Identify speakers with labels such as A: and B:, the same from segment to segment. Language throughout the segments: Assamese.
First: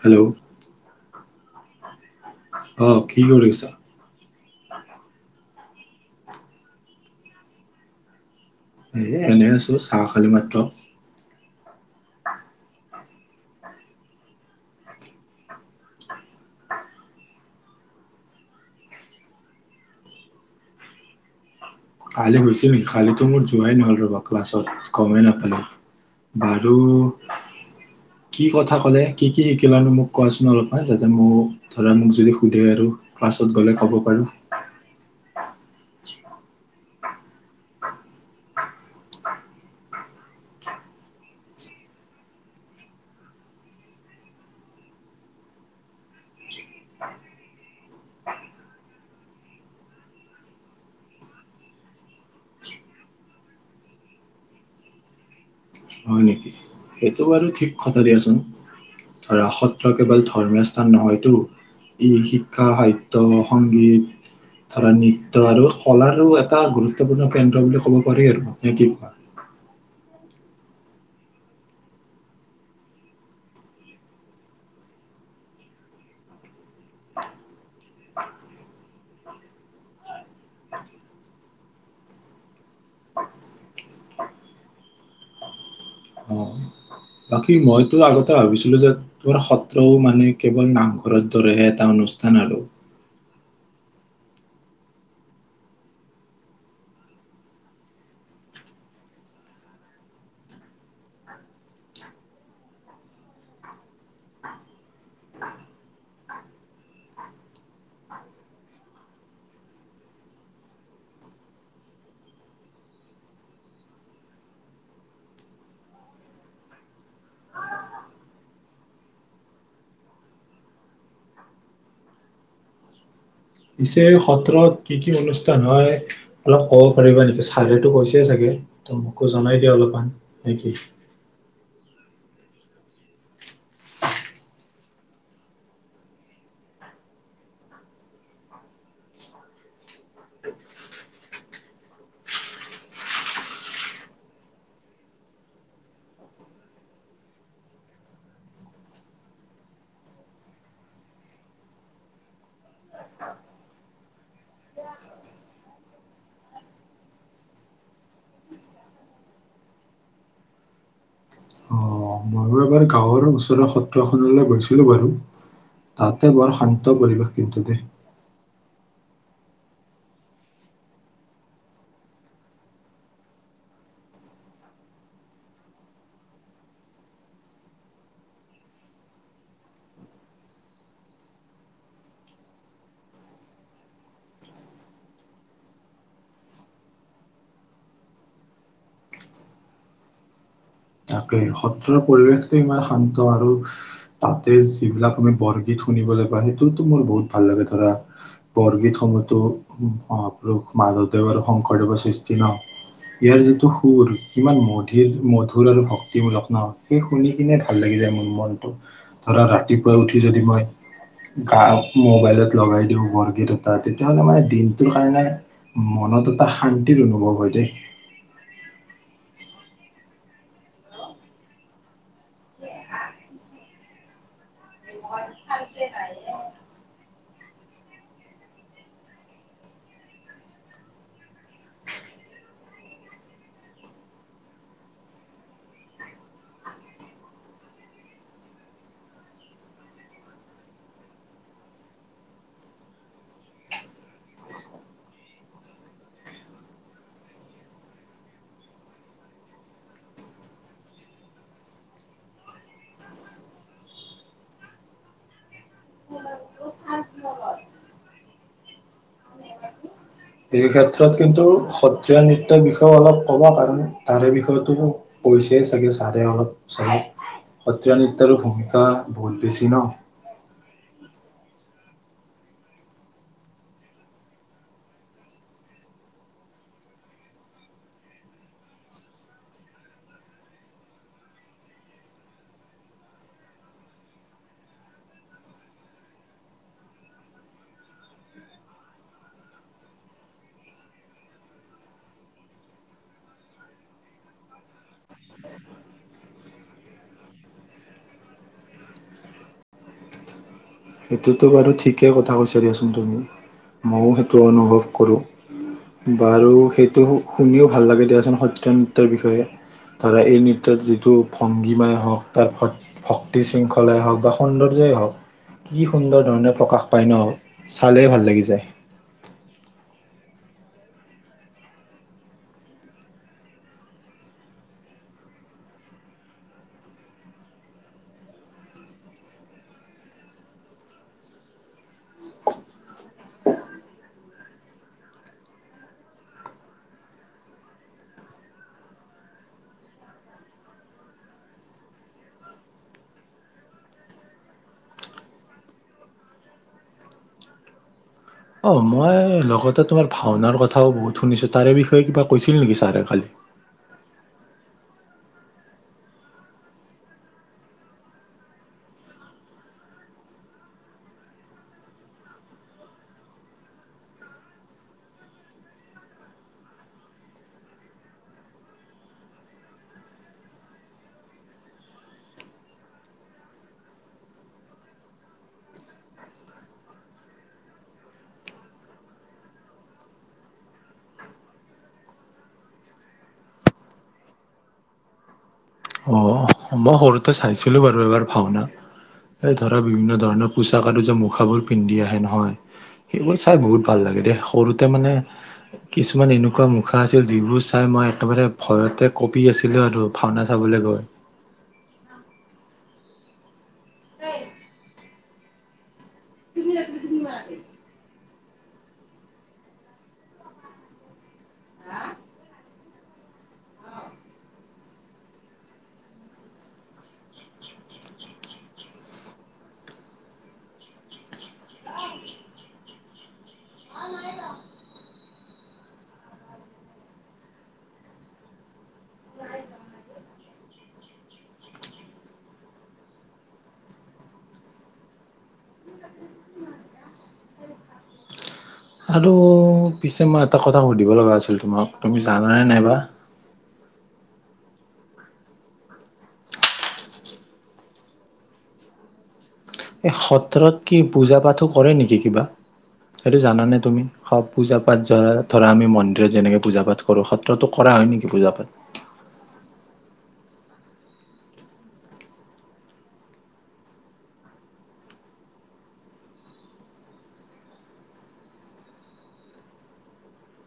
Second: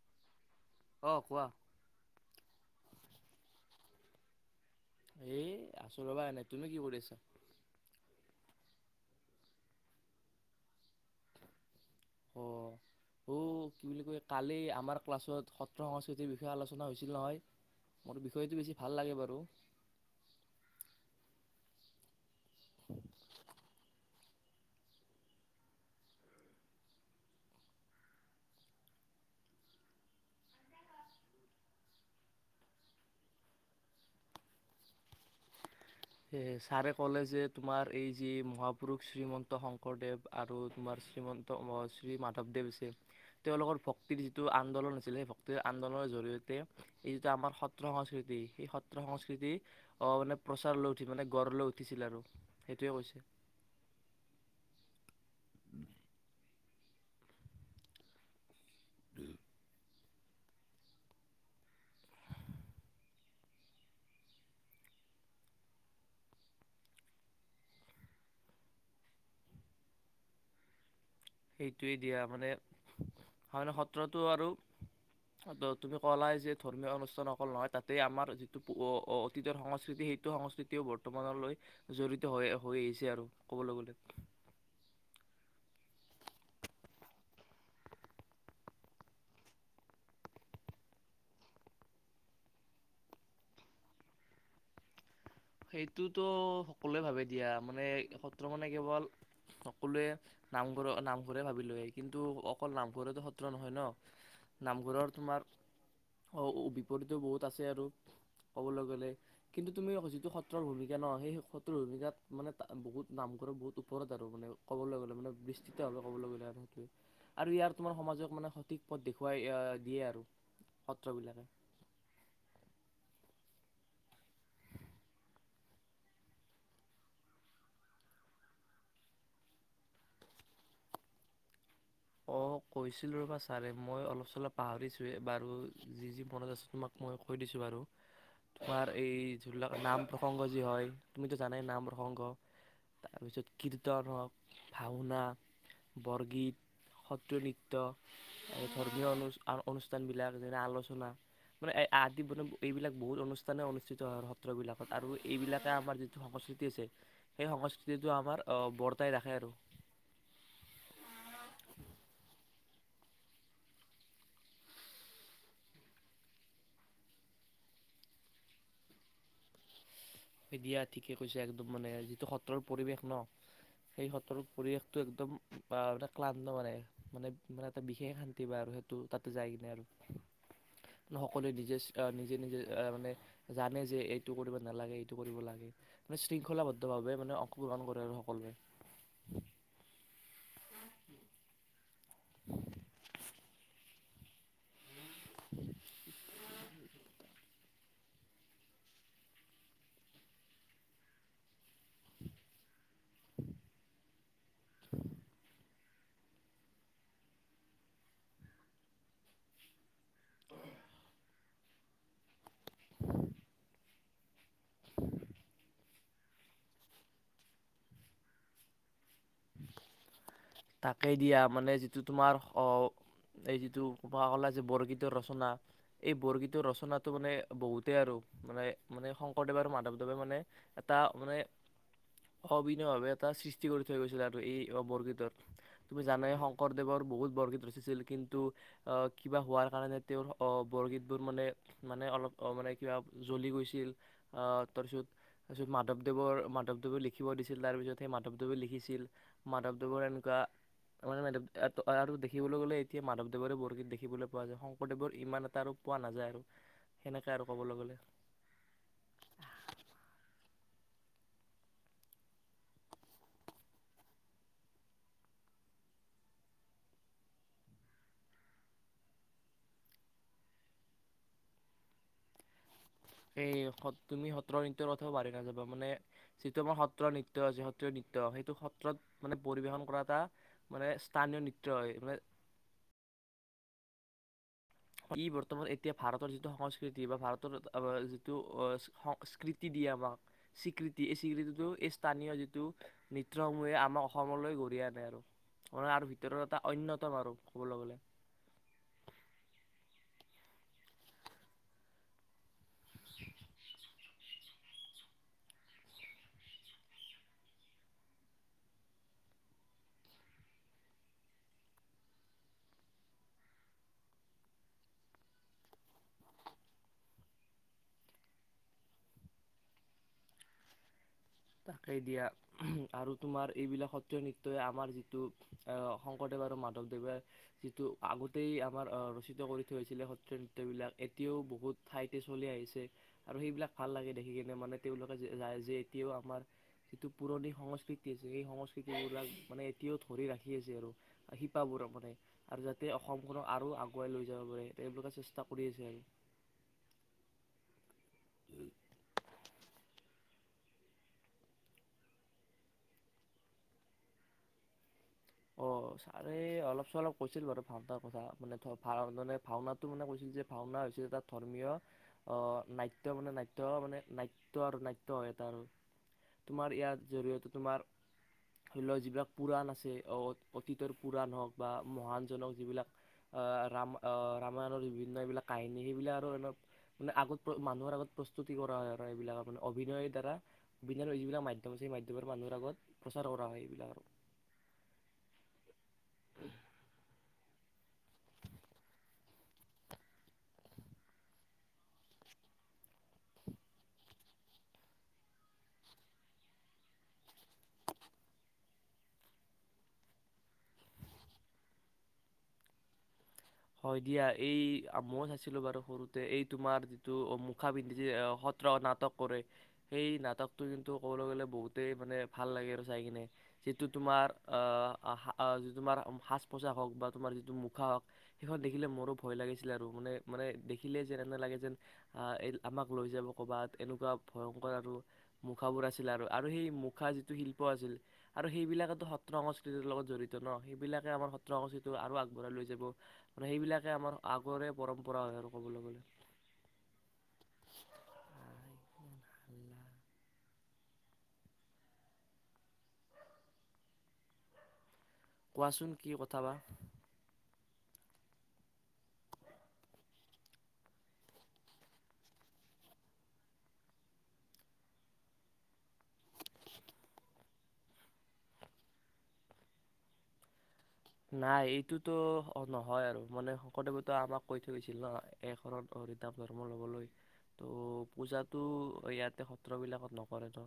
A: হেল্ল'
B: অঁ কোৱা?
A: অ কি কৰিছা?
B: এ আচল ৰবা এনে তুমি কি কৰিছা?
A: এ এনে আছো চাহ খালী মাত্ৰ।
B: অ অ' কি বুলি কয় কালি আমাৰ ক্লাছত সত্ৰ সংস্কৃতিৰ বিষয়ে আলোচনা হৈছিল নহয় মোৰ বিষয়টো বেছি ভাল লাগে বাৰু
A: কালি হৈছিল বিষয়তো মোৰ যোৱাই নহ'ল ৰ ববু ক্লাছত গমেই নাপালে বাৰু কি কথা ক'লে কি কি শিকিলানো মোক কোৱাচোন অলপমান যাতে মোক ধৰা মোক যদি সোধে আৰু ক্লাছত গ'লে ক'ব পাৰো।
B: সেয়ে ছাৰে ক'লে যে তোমাৰ এই যি মহাপুৰুষ শ্ৰীমন্ত শংকৰদেৱ আৰু তোমাৰ শ্ৰীমন্ত শ্ৰী মাধৱদেৱ আছে তেওঁলোকৰ ভক্তিৰ যিটো আন্দোলন আছিল সেই ভক্তিৰ আন্দোলনৰ জৰিয়তে এই যিটো আমাৰ সত্ৰ সংস্কৃতি সেই সত্ৰ সংস্কৃতি মানে প্ৰচাৰ লৈ উঠি মানে গঢ় লৈ উঠিছিল আৰু সেইটোৱে কৈছে। উম।
A: হয় নেকি? সেইটো বাৰু ঠিক কথা দিয়াচোন। আৰু আসত কেৱল ধৰ্মীয় স্থান নহয়তটো ই শিক্ষা সাহিত্য় সংগীত ধৰা নৃত্য় আৰু কলাৰো এটা গুৰুত্বপূৰ্ণ কেন্দ্ৰ বুলি ক'ব পাৰি আৰু নে কি কোৱা?
B: সেইটোোৱে দিয়া মানে সত্ৰতটো আৰু তুমি কলা যে ধৰ্মীয় অনুষ্ঠান অকল নহয় তাতে আমাৰ যিটো অতীতৰ সংস্কৃতি সেইটো সংস্কৃতিও বৰ্তমানলৈ জড়িত হৈ আহিছে আৰু কবলৈ গলে
A: অ বাকী মইতো আগতে ভাবিছিলো যে তোমাৰ সত্ৰও মানে কেৱল নামঘৰ দৰেহে এটা অনুষ্ঠান আৰু
B: সেইটোতো সকলোৱে ভাবে দিয়া মানে সত্ৰ মানে কেৱল সকলোৱে নামঘৰ নামঘৰে ভাবি লয় কিন্তু অকল নামঘৰে সত্ৰ নহয় ন নামঘৰৰ তোমাৰ অ বিপৰীত বহুত আছে আৰু ক'বলৈ গলে কিন্তু তুমি যিটো সত্ৰৰ ভূমিকা ন সেই সত্ৰৰ ভূমিকাত মানে বহুত নামঘ বহুত ওপৰত আৰু মানে ক'বলৈ গলে মানে বিস্তৃতভাৱে ক'বলৈ গলে সে আৰু ইয়াৰ তোমাৰ সমাজক মানে সঠিক পথ দেখুৱাই দিয়ে আৰু সত্ৰবিলাকে
A: পিছে সত্ৰত কি কি অনুষ্ঠান হয় অলপ ক'ব পাৰিবা নেকি ছালেতো কৈছে চাগে ত মোকো জনাই দিয়া অলপমান নেকি?
B: অঁ কৈছিলোঁ ৰ'বা ছাৰে মই অলপ চলপ পাহৰিছোঁেই বাৰু যি যি মনত আছে তোমাক মই কৈ দিছোঁ বাৰু তোমাৰ এই ধৰি লওক নাম প্ৰসংগ যি হয় তুমিতো জানাই নাম প্ৰসংগ তাৰপিছত কীৰ্তন হওক ভাওনা বৰগীত সত্ৰীয় নৃত্য ধৰ্মীয় অনু-অনুষ্ঠানবিলাক যে, আলোচনা মানে আদি মানে এইবিলাক বহুত অনুষ্ঠানেই-অনুষ্ঠিত হয়। সত্ৰবিলাকত আৰু এইবিলাকে আমাৰ যিটো সংস্কৃতি আছে সেই সংস্কৃতিটো আমাৰ বৰ্তাই ৰাখে আৰু।
A: অ ময়ো এবাৰ গাঁৱৰ ওচৰৰ সত্ৰখনলৈ গৈছিলোঁ বাৰু, তাতে বৰ শান্তি পৰিৱেশ কিন্তু দে।
B: এদিয়া ঠিকে কৈছে একদম মানে যিটো সত্ৰৰ পৰিৱেশ ন, সেই সত্ৰৰ পৰিৱেশটো একদম আহ ক্লান্ত মানে-মানে, মানে এটা বিশেষ শান্তি বা আৰু সেইটো তা যাই কিনে আৰু সকলোৱে নিজে-নিজে-নিজে, মানে জানে যে এইটো কৰিব নালাগে। এই লাগে মানে শৃংখলাবদ্ধ ভাৱে মানে অংশগ্ৰহণ কৰে আৰু সকলোৱে।
A: সত্ৰ। সত্ৰৰ পৰিৱেশটো ইমান শান্ত আৰু। তাতে যি বিলাক আমি বৰগীত শুনবলৈ পাও সেইটোতো মোৰ বহুত ভাল লাগে। ধৰা বৰগীত সমূহতো মহাপুৰুষ মাধৱদেৱ আৰু শংকৰদেৱৰ সৃষ্টি ন ইয়াৰ যিটো সুৰ কিমান মধিৰ মধুৰ আৰু ভ মূল্ ন সেই শুনি কিনে ভাল লাগি যায় মোৰ মনটো ধৰা ৰাতিপুৱা উঠি যদি মই গা মোবাইলত লগাই দিওঁ বৰগীত এটা তেতিয়াহ'লে মানে দিনটোৰ কাৰণে মনত এটা শান্তিৰ অনুভৱ হয় দেই।
B: তাকে দিয়া মানে যিটো তোমাৰ অ এই যিটো ক। যে বৰগীতৰ ৰচনা এই বৰগীতৰ ৰচনাটো মানে বহুত তাকে আৰু মানে মানে শংকৰদেৱে আৰু মাধৱদেৱে মানে এটা মানে অবিনভাৱে এটা সৃষ্টি কৰি থৈ গৈছিলে আৰু এই বৰগীতৰ। তুমি জানে শংকৰদেৱৰ বহুত বৰগীত ৰচিছিল কিন্তু আহ কিবা হোৱাৰ কাৰণে তেওঁৰ আহ বৰগীতবোৰ মানে মানে অলপ মানে কিবা জ্বলি গৈছিল আহ তাৰ পিছত তাৰিছত মাধৱদেৱৰ মাধৱদেৱে লিখিব দিছিল তাৰ পিছত সেই মাধৱদেৱে লিখিছিল মাধৱদেৱৰন ৱ আৰু দেখিবলৈ গলে এতিয়া মাধৱদেৱৰে বৰগীত দেখিবলৈ পোৱা যায় শংকৰদেৱৰ ইমান এটা আৰু পোৱা নাযায় আৰু সেনেকে আৰু কবলৈ গলে।
A: এই ক্ষেত্ৰত কিন্তু সত্ৰীয়া নৃত্যৰ বিষয়ে অলপ ক'বা কাৰণ তাৰে বিষয়েতো কৈছে চাগে ছাৰে অলপ চাৰক সত্ৰীয়া নৃত্যৰো ভূমিকা বহুত বেছি ন।
B: এই তুমি সত্ৰৰ নৃত্যয়ৰ কথাও বাঢ়ি নাযাবা মানে যিটো আমাৰ সত্ৰৰ নৃত্য যি সত্ৰীয়া নৃত্য সেইটো সত্ৰত মানে পৰিবেশন কৰা এটা মানে স্থানীয় নৃত্য হয় মানে। ই বৰ্তমান এতিয়া ভাৰতৰ যিটো সংস্কৃতি, বা ভাৰতৰ যিটো সংস্কৃতি দিয়ে আমাক স্বীকৃতি, এই স্বীকৃতিটো এই স্থানীয় যিটো নৃত্যসমূহে, আমাক অসমলৈ ঘঢ়িয়াই আনে আৰু মান আৰু ভিতৰত এটা অন্যযতম আৰু ক'বলৈ গ'লে।
A: সেইটোতো বাৰু ঠিকেই কথা কৈছা দিয়াচোন তুমি ময়ওো সেইটো অনুভৱ কৰোঁ বাৰু সেইটো শুনিও ভাল লাগে দিয়াচোন সত্ৰীয়া নৃত্যৰ বিষয়ে ধাৰা এই নৃত্যত যিটো ভংগীমাই হওঁক তাৰ ভ ভক্তি শৃংখলাই হওক বা সৌন্দৰ্যই হওক। কি সুন্দৰ ধৰণে প্ৰকাশ পায় ন চালেই ভাল লাগি যায়।
B: তাকেই দিয়া আৰু তোমাৰ এইবিলাক সত্ৰীয়া নৃত্যই আমাৰ যিটো শংকৰদেৱ আৰু মাধৱদেৱে যিটো আগতেই আমাৰ ৰচিত কৰি থৈছিলে সত্ৰীয়া নৃত্যবিলাক এতিয়াও বহুত ঠাইতে চলি আহিছে আৰু সেইবিলাক ভাল লাগে দেখি কিনে মানে তেওঁলোকে যে যায়। যে এতিয়াও আমাৰ যিটো পুৰণি সংস্কৃতি আছে সেই সংস্কৃতিবলাক মানে এতিয়াও ধৰি ৰাখি আছে আৰু শিপাবোৰ মানে আৰু যাতে অসমখনক আৰু আগুৱাই লৈ যাব বাবে চেষ্টা কৰি আছে আৰু
A: অ মই লগতে তোমাৰ ভাওনাৰ, কথাও বহুত শুনিছো তাৰে বিষয়ে কিবা কৈছিল নেকি। ছাৰে কালি
B: অ ছাৰে অলপ চলপ কৈছিল বাৰু ভাওনাৰ, কথা মানে ভা মানে ভাওনাটো মানে কৈছিল যে ভাওনা হৈছে এটা ধৰ্মীয় অ নাট্য মানে নাট্য, মানে নাট্য আৰু নাট্য হয় এটা আৰু তোমাৰ ইয়াৰ জৰিয়তে তোমাৰ ধৰি লও যিবিলাক পুৰাণ, আছে। অতীতৰ পুৰাণ হওক বা মহানজনক যিবিলাক ৰাম আহ ৰামায়ণৰ বিভিন্ন এইবিলাক কাহিনী সেইবিলাক আৰু মানে আগত মানুহৰ আগত প্ৰস্তুতি কৰা হয় আৰু এইবিলাক মানে অভিনয়ৰ দ্বাৰা বিভিন্ যিবিলাক মাধ্যম আছে সেই মাধ্যমৰে মানুহৰ আগত প্ৰচাৰ কৰা হয় এইবিলাক।
A: অ মই সৰুতে চাইছিলো বাৰু এবাৰ ভাওনা এই ধৰা বিভিন্ন ধৰণৰ পোচাক আৰু যে মুখাবোৰ পিন্ধি আহে নহয় সেইবোৰ চাই বহুত ভাল লাগে দে সৰুতে মানে কিছুমান এনেকুৱা মুখা আছিল যিবোৰ চাই মই একেবাৰে ভয়তে কঁপি আছিলো আৰু ভাওনা চাবলৈ গৈ
B: হয় দিয়া এই ময় চাইছিলো বাৰু সৰুতে এই তোমাৰ যিটো মুখা পিন্ধি সত্ৰ নাটক কৰে সেই নাটকটো কিন্তু কবলৈ গলে বহুতেই মানে ভাল লাগে আৰু চাই কিনে যিটো তোমাৰ আহি তোমাৰ সাজ পোছাক হওক বা তোমাৰ যিটো মুখা হওক। সেইখন দেখিলে মোৰো ভয় লাগিছিল আৰু মানে মানে দেখিলেই যেন এনে লাগে যেন এই আমাক লৈ যাব ক'ৰবাত এনেকুৱা ভয়ংক, ৰ আৰু মুখাবোৰ আছিলে আৰু আৰু সেই মুখা যিটো শিল্প আছিল আৰু সেইবিলাকেতো সত্ৰ, সংস্কৃতিৰ, লগত জড়িত ন সেইবিলাকে আমাৰ সত্ৰ সংস্কৃতিটো আৰু আগবঢ়াই লৈ যাব। আৰু সেইবিলাকে আমাৰ আগৰে পৰম্পৰা হয় আৰু ক'বলৈ গ'লে।
A: আৰু
B: উম
A: পিছে মই এটা কথা সুধিব লগা আছিল তোমাক তুমি জান নে নাইবা
B: কোৱাচোন কি কথাবা?
A: এই সত্ৰত কি পূজা পাঠো কৰে নেকি কিবা, সেইটো জানানে তুমি স পূজা পাঠ, ধৰা-ধৰা, আমি মন্দিৰত যেনেকে পূজা পাঠ কৰো, সত্ৰতো কৰা হয় নেকি পূজা পাঠ?
B: নাই এইটোতো নহয় আৰু মানে শংকৰদেৱতো আমাক কৈ থৈছিল ন। এক শৰণ হৰি নাম ধৰ্ম ল'বলৈ ত' পূজাতটো ইয়াতে সত্ৰবিলাকত নকৰে ন,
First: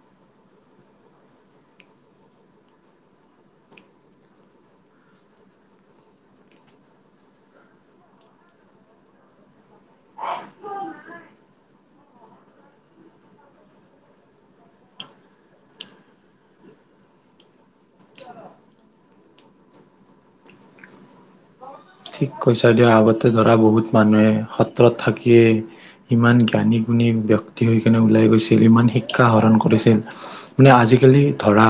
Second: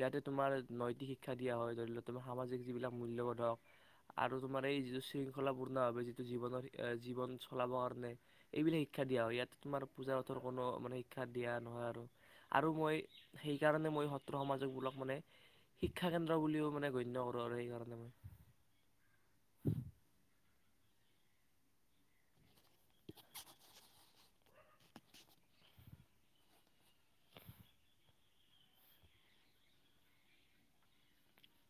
B: ইয়াতে তোমাৰ নৈতিক শিক্ষা দিয়া হয় ধৰি লও, তুমাৰ সামাজিক যিবিলাক মূল্যবোধক আৰু তোমাৰ এই যিটো শৃংখলাপূৰ্ণভাৱে যিটো জীৱনৰ, জীৱন চলাব কাৰণে এইবিলাক শিক্ষা দিয়া হয়। ইয়াত তোমাৰ পূজা পথৰ কোনো মানে শিক্ষা দিয়া নহয় আৰু-আৰু মই সেইকাৰণে মই সত্ৰ সমাজকবলক মানে শিক্ষা কেন্দ্ৰ বুলিও মানে গণ্য কৰোঁ আৰু সেইকাৰণে মই।
A: ঠিক কৈছে। ঢ়ড়দিয় আগতে ধৰা বহুত মানুহে সত্ৰত থাকিয়েই, ইমান জ্ঞানী-গুণী ব্যক্তি হৈ কিনে ওলাই গৈছিল। ইমান শিক্ষা আহৰণ কৰিছিল মানে আজিকালি ধৰা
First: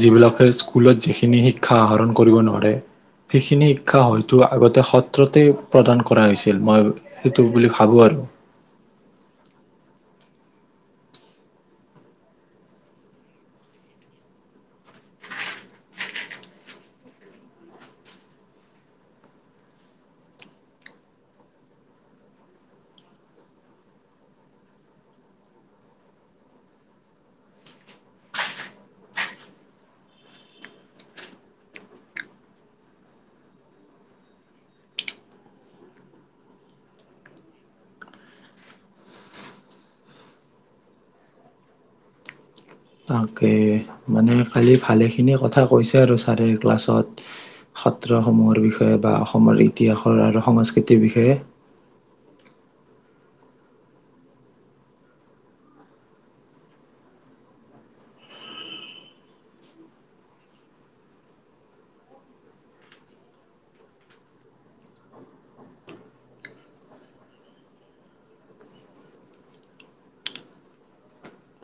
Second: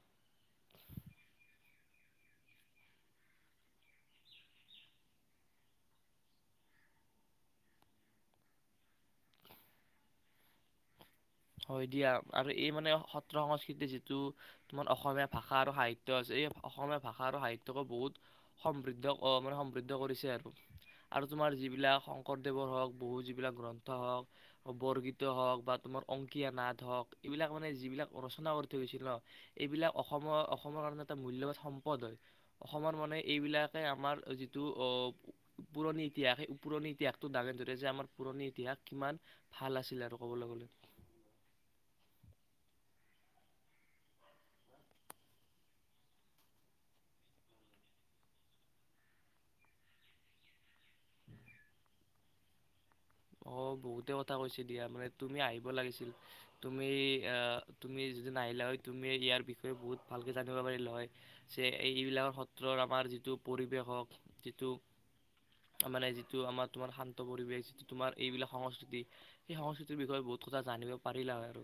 A: যিবিলাকে স্কুলত যিখিনি শিক্ষা আহৰণ কৰিব নোৱাৰে। সেইখিনি শিক্ষা টো আগতে সত্ৰতে প্ৰদান কৰা হৈছিল, মই সেইটো বুলি ভাবো আৰু।
B: হয় দিয়া আৰু এই মানে সত্ৰ সংস্কৃতিৰ যিটো, তোমাৰ অসমীয়া ভাষা আৰু সাহিত্যয় আছে। এই অসমীয়া ভাষা আৰু সাহিত্যয়কো বহুত সমৃদ্ধ মানে, সমৃদ্ধ কৰিছে আৰু-আৰু, তোমাৰ যিবিলাক শংকৰদেৱৰ হওক বহু যিবিলাক গ্ৰন্থ হওক বৰগীত হওঁক বা তোমাৰ, অংকীয়া নাট হওক, এইবিলাক মানে যিবিলাক ৰচনা কৰি থৈ গৈছিল ন, এইবিলাক অসমৰ অসমৰ কাৰণে এটা মূল্যবান সম্পদ হয়। অসমৰ মানে এইবিলাকে আমাৰ যিটো পুৰণি ইতিহাস সেই পুৰণি ইতিহাসটো দাঙে ধৰে যে আমাৰ পুৰণি ইতিহাস কিমান ভাল আছিলে আৰু ক'বলৈ গ'লে।
A: তাকে মানে কালি ভালেখিনি কথা কৈছে আৰু ছাৰে ক্লাছত সত্ৰসমূহৰ বিষয়ে বা অসমৰ ইতিহাসৰ আৰু সংস্কৃতিৰ বিষয়ে।
B: অ' বহুতে কথা কৈছে দিয়া মানে তুমি আহিব লাগিছিল। তুমি আহ তুমি যিদি নাহিলা হয়, তুমি ইয়াৰ বিষয়ে বহুত ভালকে জানিব পাৰিলা হয়। যে এই এইবিলাকৰ সত্ৰৰ আমাৰ যিটো পৰিৱেশ হওক যিটো মানে যিটো, আমাৰ তোমাৰ শান্ত পৰিৱেশ। যিটো, তোমাৰ এইবিলাক সংস্কৃতি সেই সংস্কৃতিৰ বিষয়ে বহুত কথা জানিব পাৰিলা হয় আৰু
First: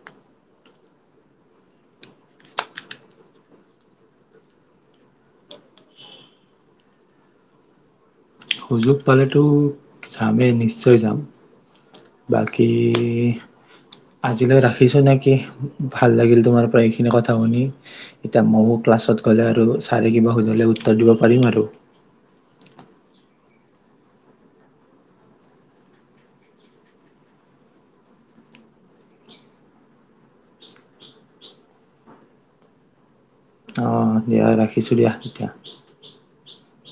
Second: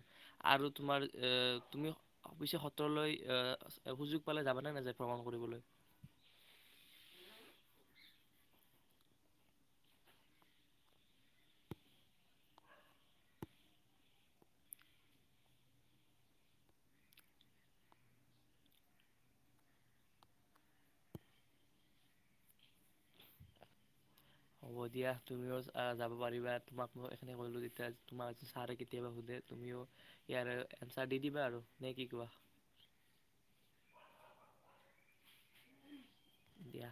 B: আৰু তোমাৰ এ তুমি অ পিছে সত্ৰলৈ আহ' সুযোগ পালে যাবানে নে যে ভ্ৰমণ কৰিবলৈ।
A: সুযোগ পালেতো যামেই নিশ্চয় যাম। বাকী আজিলৈ ৰাখিছোঁ নেকি ভাল লাগিল। তোমাৰ পৰা এইখিনি কথা শুনি এতিয়া ময়ো ক্লাছত গ'লে আৰু ছাৰে কিবা সুধে উত্তৰ দিব পাৰিম আৰু।
B: হ'ব দিয়া, তুমিও যাব পাৰিবা তোমাক ম এইখিনে কলোঁ যেতিয়া তোমাক ছাৰে কেতিয়াবা, সোধে তুমিও ইয়াৰে এনঞ্চাৰ দি দিবা আৰু নে কি কোৱা।
A: অঁ দিয়া ৰাখিছোঁ দিয়া তেতিয়া।
B: দিয়া।